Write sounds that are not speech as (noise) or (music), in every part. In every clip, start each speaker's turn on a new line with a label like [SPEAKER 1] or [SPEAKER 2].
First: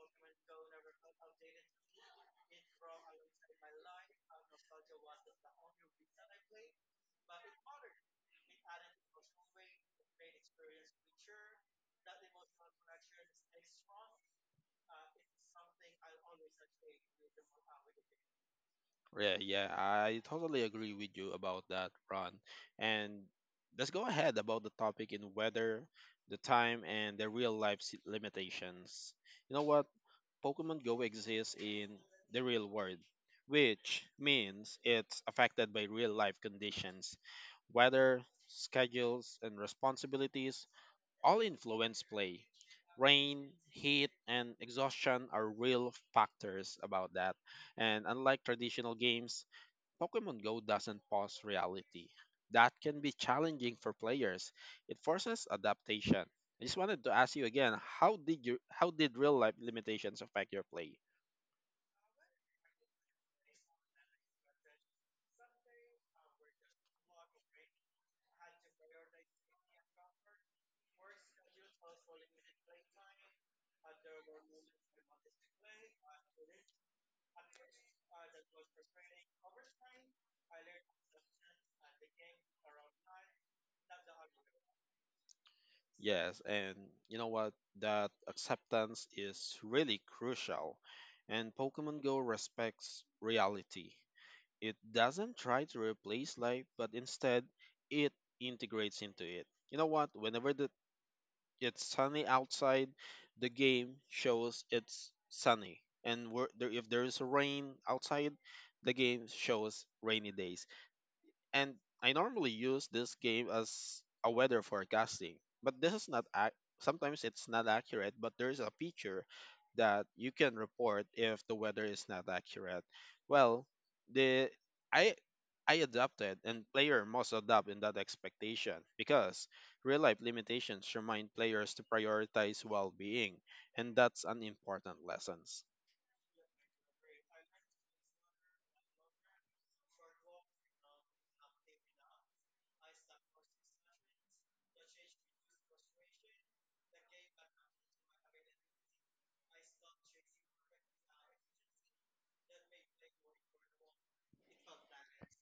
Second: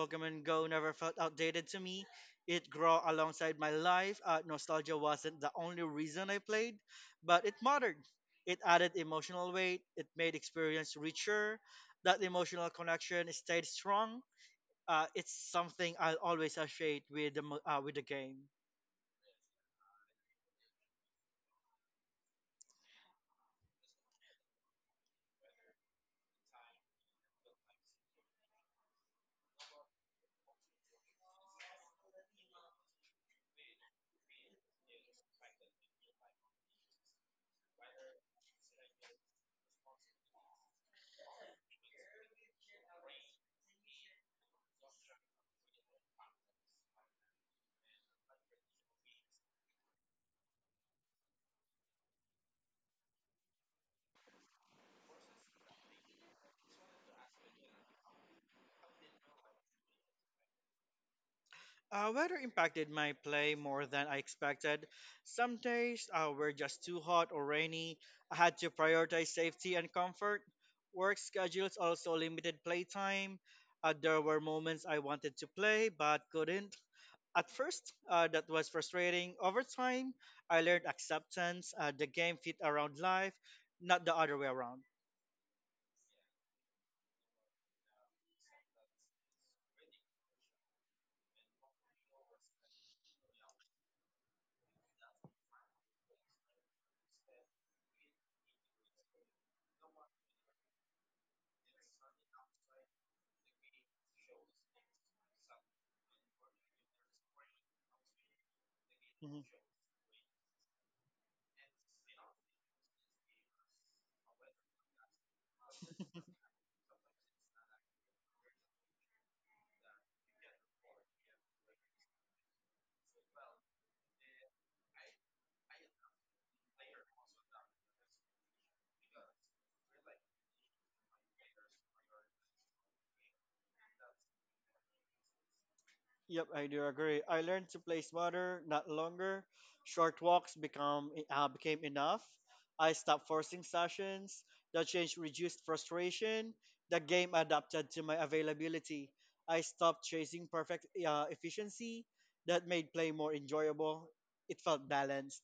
[SPEAKER 1] Pokemon Go never felt outdated to me. It grew alongside my life. Nostalgia wasn't the only reason I played, but it mattered. It added emotional weight. It made experience richer. That emotional connection stayed strong. It's something I'll always associate with the with the game.
[SPEAKER 2] Yeah, yeah, I totally agree with you about that, Ron. And let's go ahead about the topic in weather, the time, and the limitations. You know what? Pokemon Go exists in the real world, which means it's affected by real life conditions, weather, schedules, and responsibilities all influence play. Rain, heat, and exhaustion are real factors about that. And unlike traditional games, Pokemon Go doesn't pause reality. That can be challenging for players. It forces adaptation. I just wanted to ask you again, how did real life limitations affect your play?
[SPEAKER 1] Weather impacted my play more than I expected. Some days were just too hot or rainy. I had to prioritize safety and comfort. Work schedules also limited playtime. There were moments I wanted to play but couldn't. At first, that was frustrating. Over time, I learned acceptance. The game fit around life, not the other way around.
[SPEAKER 2] Yes, and you know what? That acceptance is really crucial. And Pokemon Go respects reality. It doesn't try to replace life, but instead it integrates into it. You know what? Whenever the It's sunny outside, the game shows it's sunny. And if there is rain outside, the game
[SPEAKER 1] Mhm.
[SPEAKER 2] shows rainy days, and I normally use this game as a weather forecasting, but this is not ac- sometimes it's not accurate, but there is a feature that you can report if the weather is not accurate. Well, the I I adapted and player must adapt in that expectation because real life limitations remind players to prioritize well-being, and that's an important lesson.
[SPEAKER 1] Yep, I do agree. I learned to play smarter, not longer. Short walks become became enough. I stopped forcing sessions. The change reduced frustration. The game adapted to my availability. I stopped chasing perfect efficiency. That made play more enjoyable. It felt balanced.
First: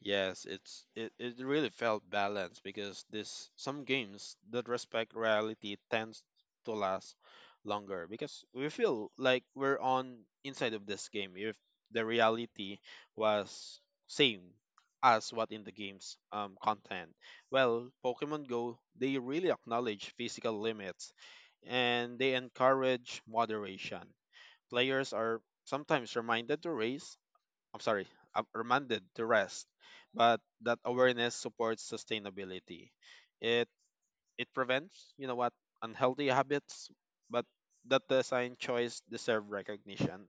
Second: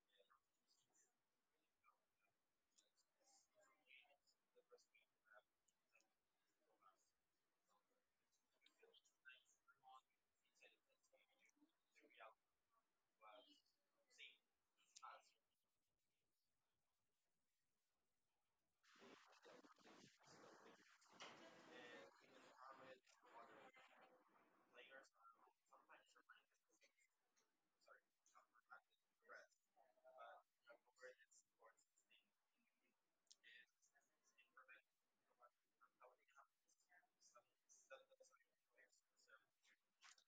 [SPEAKER 2] Yes, it really felt balanced because this some games that respect reality tends to last longer because we feel like we're on inside of this game if the reality was same as what in the game's content. Well, Pokemon Go they really acknowledge physical limits and they encourage moderation. Players are sometimes reminded to race I'm sorry, I'm reminded to rest, but that awareness supports sustainability. It it prevents, you know what, unhealthy habits, but that design choice deserve recognition.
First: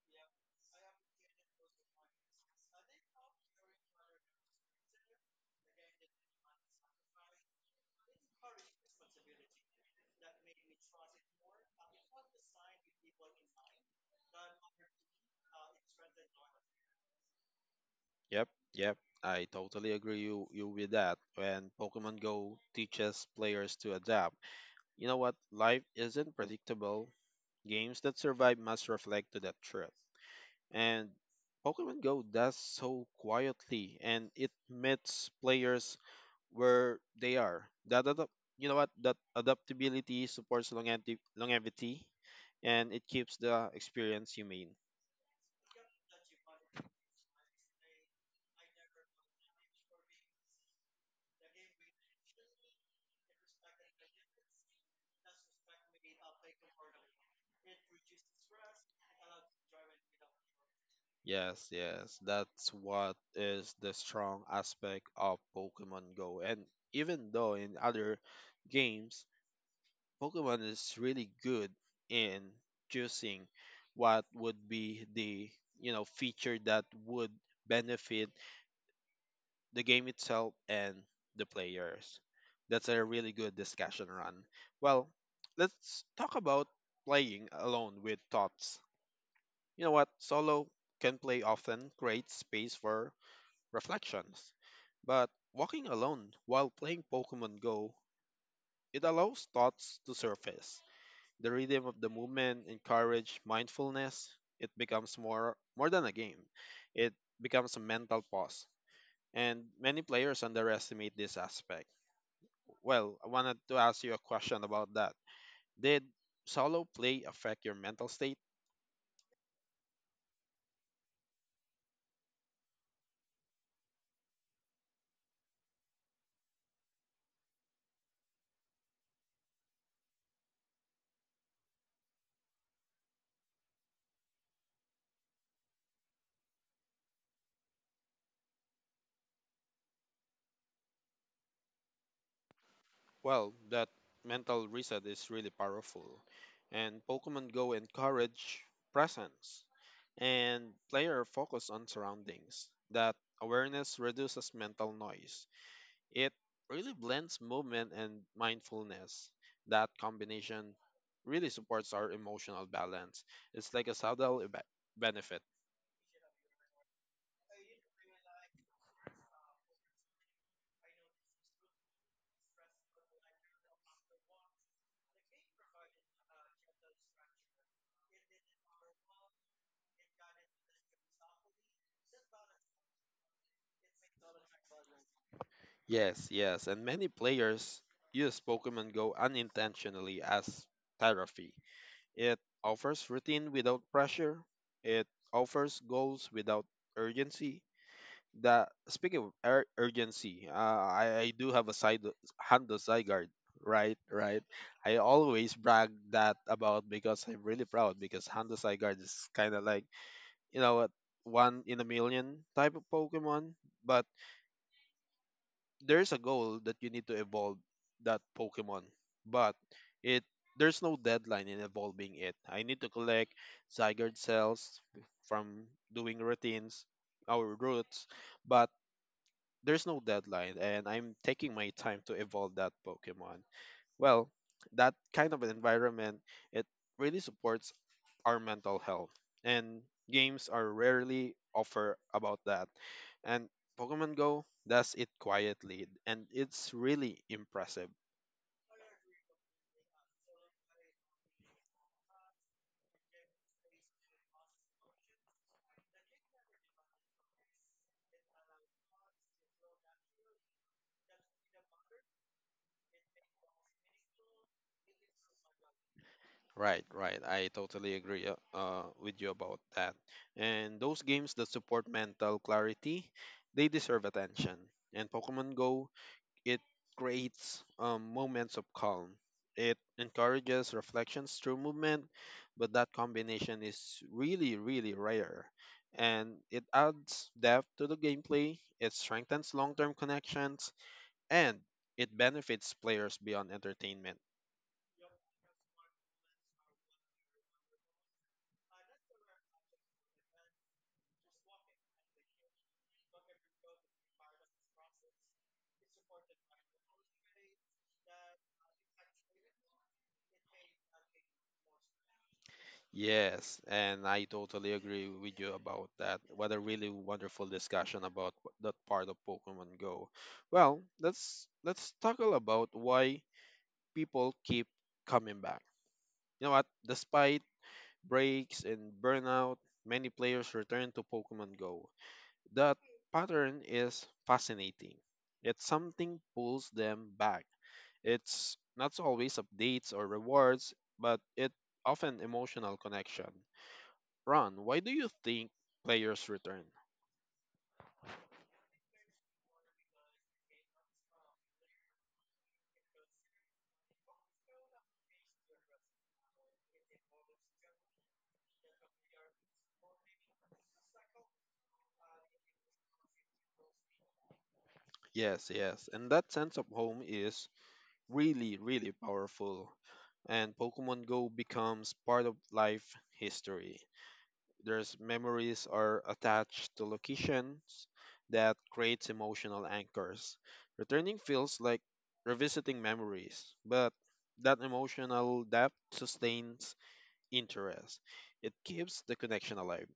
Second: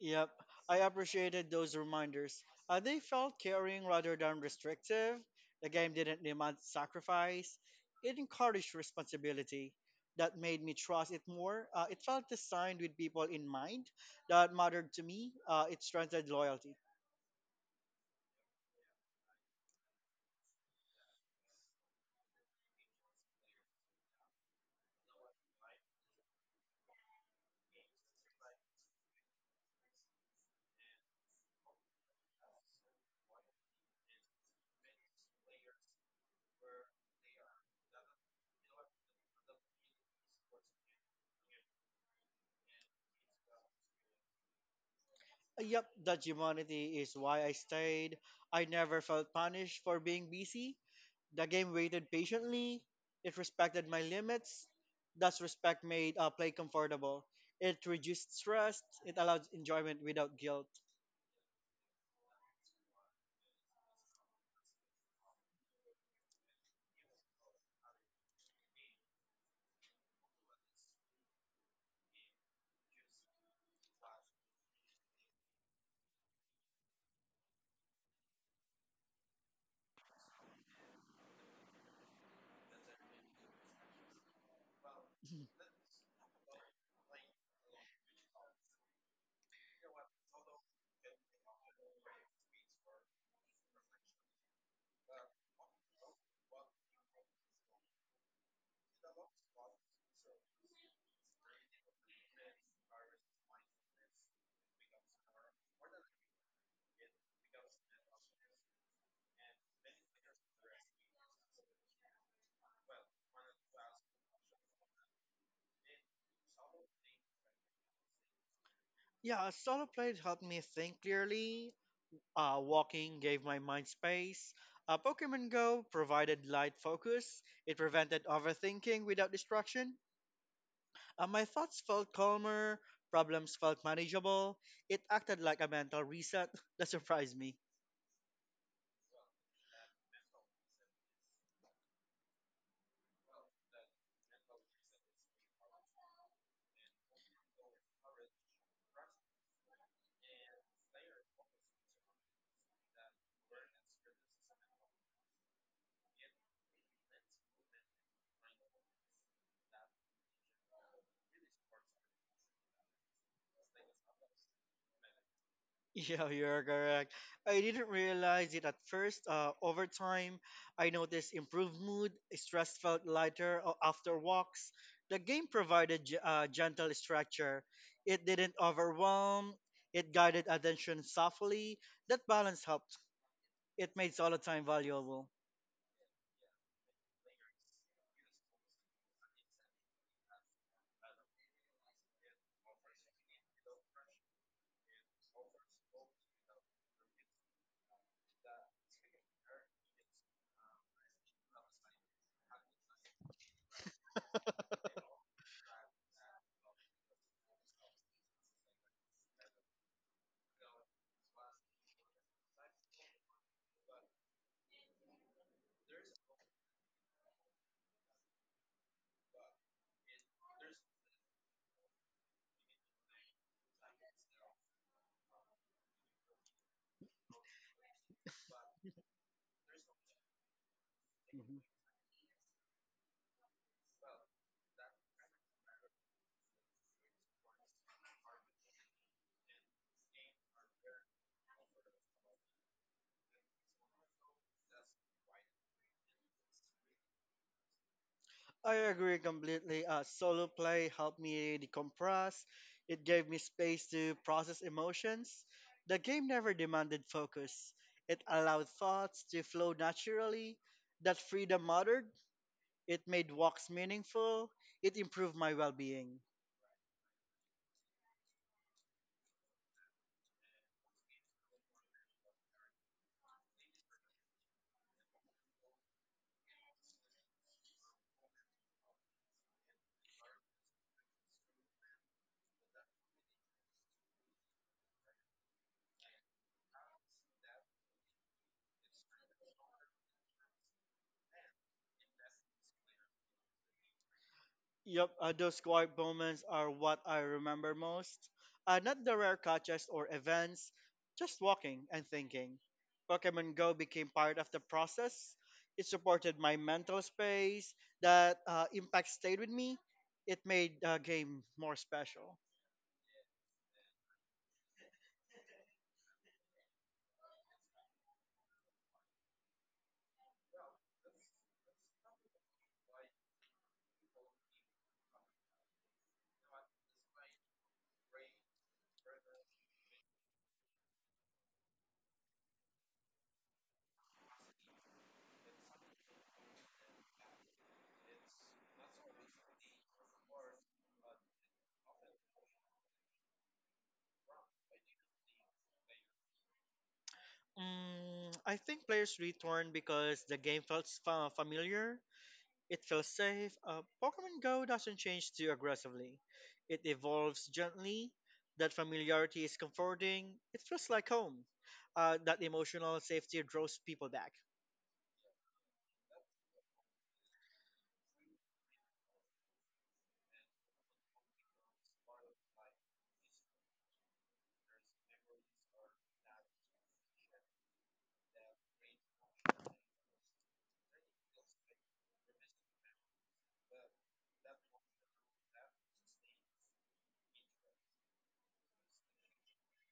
[SPEAKER 1] Yep, I appreciated those reminders. They felt caring rather than restrictive. The game didn't demand sacrifice, it encouraged responsibility. That made me trust it more. It felt designed with people in mind that mattered to me. It strengthened loyalty.
[SPEAKER 2] Yep, yep, I totally agree you with that. When Pokemon Go teaches players to adapt, you know what, life isn't predictable. Games that survive must reflect to that truth. And Pokemon Go does so quietly, and it meets players where they are. You know what, that adaptability supports longevity, longevity, and it keeps the experience humane.
[SPEAKER 1] Yep, that humanity is why I stayed. I never felt punished for being busy. The game waited patiently. It respected my limits. Thus, respect made play comfortable. It reduced stress. It allowed enjoyment without guilt.
[SPEAKER 2] Yes, yes, that's what is the strong aspect of Pokemon Go. And even though in other games, Pokemon is really good in choosing what would be the you know feature that would benefit the game itself, and the players. That's a really good discussion run. Well,
[SPEAKER 1] (laughs)
[SPEAKER 2] let's talk about playing alone with thoughts. You know what? Solo can play often creates space for reflections, but walking alone while playing Pokemon Go, it allows thoughts to surface. The rhythm of the movement encourage mindfulness. It becomes more than a game. It becomes a mental pause. And many players underestimate this aspect. Well, I wanted to ask you a question about that. Did solo play affect your mental state?
[SPEAKER 1] Yeah, solo play helped me think clearly. Walking gave my mind space. Pokemon Go provided light focus. It prevented overthinking without distraction. My thoughts felt calmer. Problems felt manageable. It acted like a mental reset (laughs) that surprised me.
[SPEAKER 2] Well, that mental reset is really powerful. And Pokemon Go encourage presence and player focus on surroundings. That awareness reduces mental noise. It really blends movement and mindfulness. That combination really supports our emotional balance. It's like a benefit.
[SPEAKER 1] Yeah, you're correct. I didn't realize it at first. Over time, I noticed improved mood, stress felt lighter after walks. The game provided gentle structure. It didn't overwhelm. It guided attention softly. That balance helped. It made solo time valuable.
[SPEAKER 2] Yes, yes, and many players use Pokemon Go unintentionally as therapy. It offers routine without pressure, it offers goals without urgency. That speaking of ur- urgency, I do have a side Honda Zygarde, right? Right. I always brag that about because I'm really proud because Honda Zygarde is kind of like you know what one in a million type of Pokemon, but there's a goal that you need to evolve that Pokemon. But it there's no deadline in evolving it. I need to collect Zygarde cells from doing routines, our roots, but there's no deadline and I'm taking my time to evolve that Pokemon. Well, that kind of an environment, it really supports our mental health. And games are rarely offer about that. And Pokemon Go does it quietly, and it's really impressive.
[SPEAKER 1] I agree completely. Solo play helped me decompress. It gave me space to process emotions. The game never demanded focus. It allowed thoughts to flow naturally. That freedom mattered. It made walks meaningful. It improved my well being.
[SPEAKER 2] Right, right. I totally agree with you about that. And those games that support mental clarity, they deserve attention. And Pokemon Go It creates moments of calm. It encourages reflections through movement, but that combination is really, really rare. And it adds depth to the gameplay, it strengthens long term connections, and it benefits players beyond entertainment.
[SPEAKER 1] Yep, those quiet moments are what I remember most. Not the rare catches or events, just walking and thinking. Pokemon Go became part of the process. It supported my mental space. That impact stayed with me. It made the game more special.
[SPEAKER 2] Yes, and I totally agree with you about that. What a really wonderful discussion about that part of Pokemon Go. Well, let's talk about why people keep coming back. You know what? Despite breaks and burnout, many players return to Pokemon Go. That pattern is fascinating. It's something pulls them back. It's not always updates or rewards, but it often emotional connection. Ron, why do you think players return?
[SPEAKER 1] Mm, I think players returned because the game felt familiar. It feels safe. Pokemon Go doesn't change too aggressively, it evolves gently. That familiarity is comforting. It feels like home. That emotional safety draws people back.
[SPEAKER 2] Yes, yes. And that sense of home is really, really powerful. And Pokemon Go becomes part of life history. There's memories are attached to locations that creates emotional anchors. Returning feels like revisiting memories, but that emotional depth sustains interest. It keeps the connection alive.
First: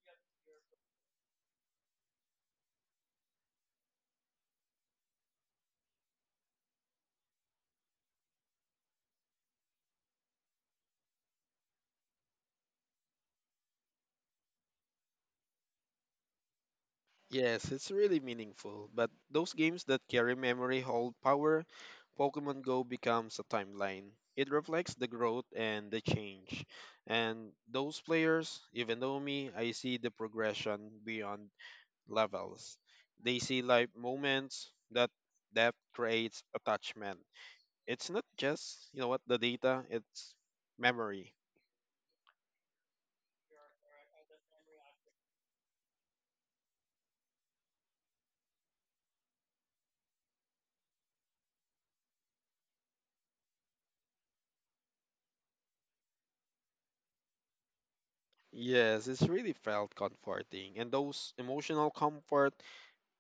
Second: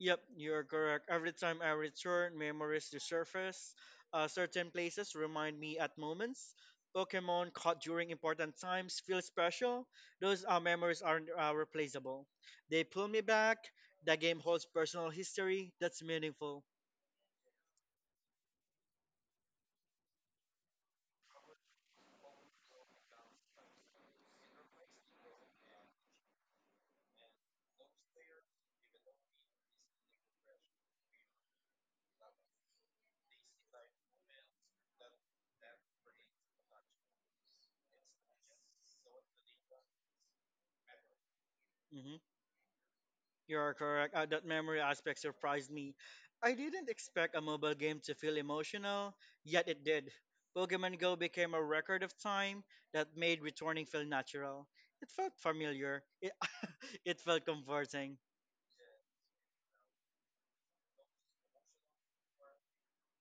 [SPEAKER 1] Yep, you're correct. Every time I return, memories resurface. Certain places remind me at moments. Pokemon caught during important times feel special. Those memories aren't replaceable. They pull me back. The game holds personal history that's meaningful.
[SPEAKER 2] Yes, it's really meaningful, but those games that carry memory hold power. Pokemon Go becomes a timeline. It reflects the growth and the change. And those players, even though me, I see the progression beyond levels. They see life moments that depth creates attachment. It's not just, you know what, the data, it's memory.
[SPEAKER 1] Mhm. You are correct. That memory aspect surprised me. I didn't expect a mobile game to feel emotional, yet it did. Pokemon Go became a record of time that made returning feel natural. It felt familiar. It, (laughs) it felt comforting.
[SPEAKER 2] Yes, it's really felt comforting, and those emotional comfort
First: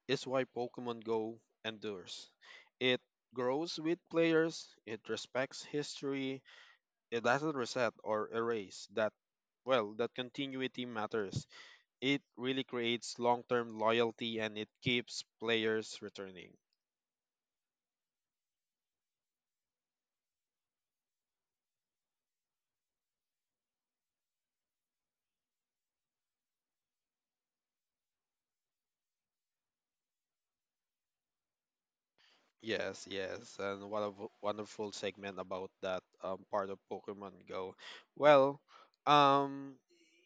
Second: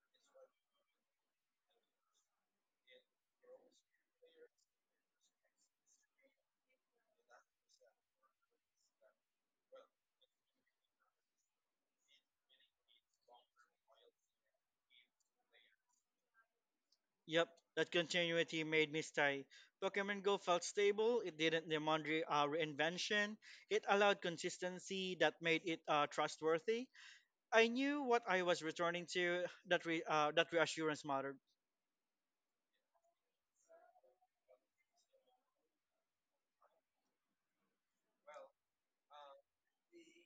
[SPEAKER 2] is why Pokemon Go endures. It grows with players, it respects history, it doesn't reset or erase that well, that continuity matters. It really creates long-term loyalty and it keeps players returning.
[SPEAKER 1] Yep, that continuity made me stay. Pokemon Go felt stable. It didn't demand reinvention. It allowed consistency that made it trustworthy. I knew what I was returning to. That reassurance mattered.
[SPEAKER 2] Yes, yes, and what a wonderful segment about that part of Pokemon Go. Well, um,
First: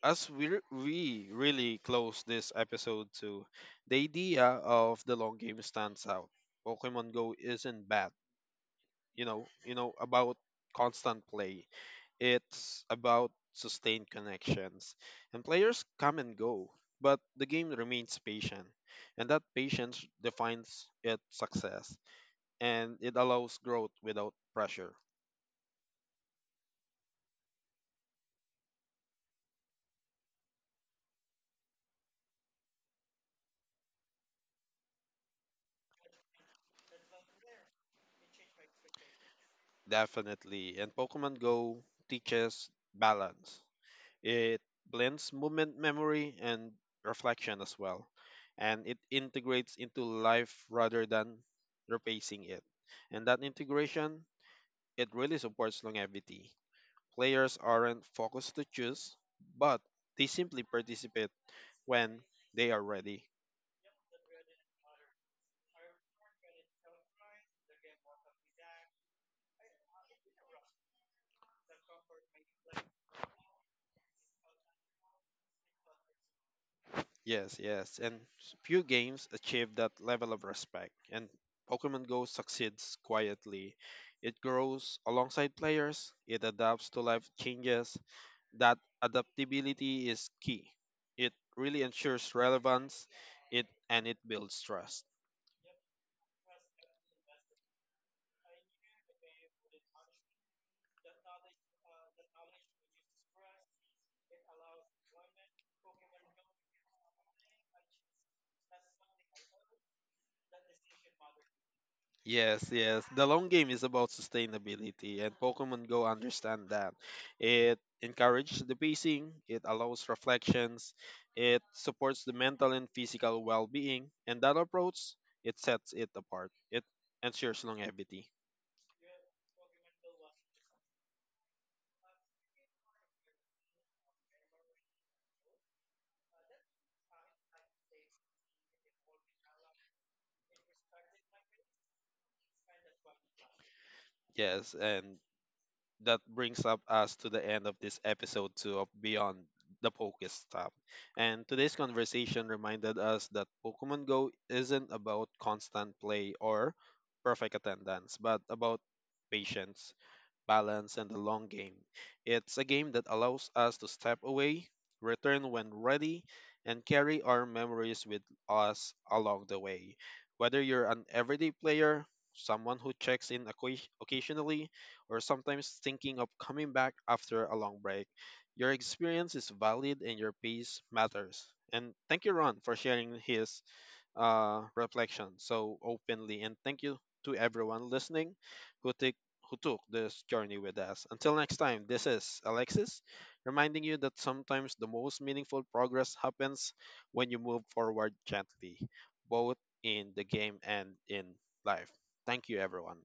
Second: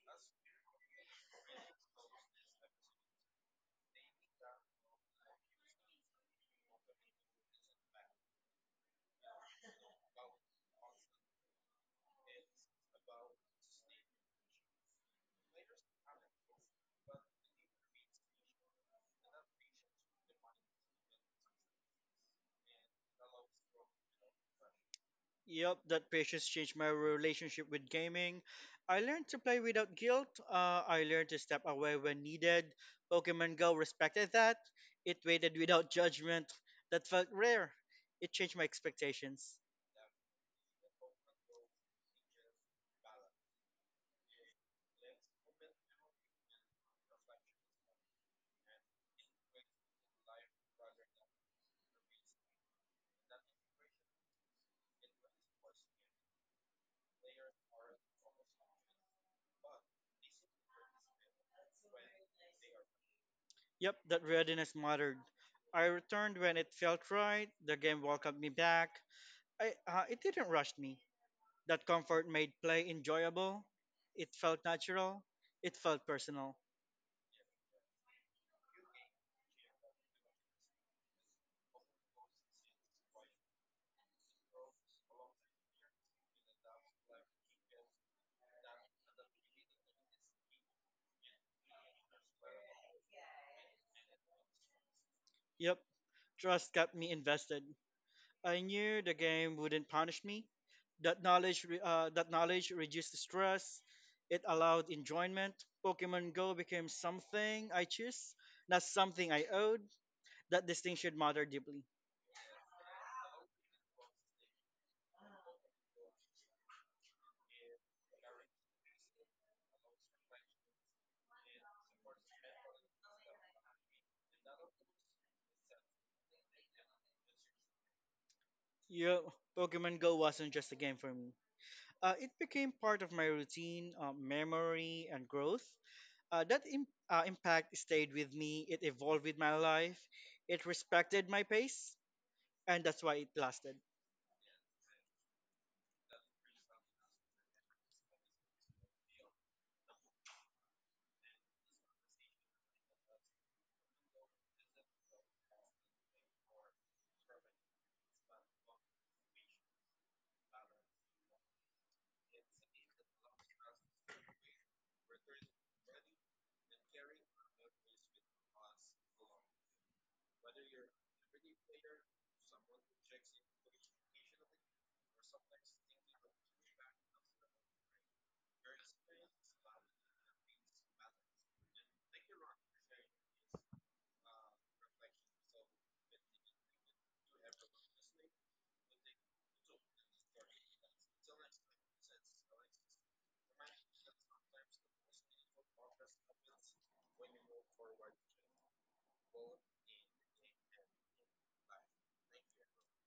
[SPEAKER 2] we really close this episode to the idea of the long game stands out. Pokemon Go isn't bad, you know about constant play. It's about sustained connections, and players come and go, but the game remains patient, and that patience defines its success and it allows growth without pressure.
[SPEAKER 1] Yep, that patience changed my relationship with gaming. I learned to play without guilt. I learned to step away when needed. Pokemon Go respected that. It waited without judgment. That felt rare. It changed my expectations.
[SPEAKER 2] Definitely. And Pokemon Go teaches balance. It blends movement memory and reflection as well. And it integrates into life rather than replacing it. And that integration, it really supports longevity. Players aren't focused to choose, but they simply participate when they are ready.
[SPEAKER 1] Yep, that readiness mattered. I returned when it felt right. The game welcomed me back. It didn't rush me. That comfort made play enjoyable. It felt natural. It felt personal.
[SPEAKER 2] Yes, yes, and few games achieve that level of respect, and Pokemon Go succeeds quietly. It grows alongside players, it adapts to life changes. That adaptability is key. It really ensures relevance, it and it builds trust.
[SPEAKER 1] Yep, trust kept me invested. I knew the game wouldn't punish me. That knowledge reduced stress. It allowed enjoyment. Pokemon Go became something I choose, not something I owed. That distinction mattered deeply.
[SPEAKER 2] Yes, yes. The long game is about sustainability, and Pokemon Go understand that. It encourages the pacing, it allows reflections, it supports the mental and physical well-being, and that approach it sets it apart. It ensures longevity.
[SPEAKER 1] Yeah, Pokemon Go wasn't just a game for me. It became part of my routine, memory, and growth. That impact stayed with me. It evolved with my life. It respected my pace, and that's why it lasted.
[SPEAKER 2] Yes, and that brings up us to the end of this episode 2 of Beyond the Pokestop. And today's conversation reminded us that Pokemon Go isn't about constant play or perfect attendance, but about patience balance, and the long game. It's a game that allows us to step away, return when ready, and carry our memories with us along the way. Whether you're an everyday player, someone who checks in occasionally, or sometimes thinking of coming back after a long break, your experience is valid and your piece matters. And thank you, Ron, for sharing his reflection so openly. And thank you to everyone listening who, who took this journey with us. Until next time, this is Alexis reminding you that sometimes the most meaningful progress happens when you move forward gently, both in the game and in life. Thank you, everyone.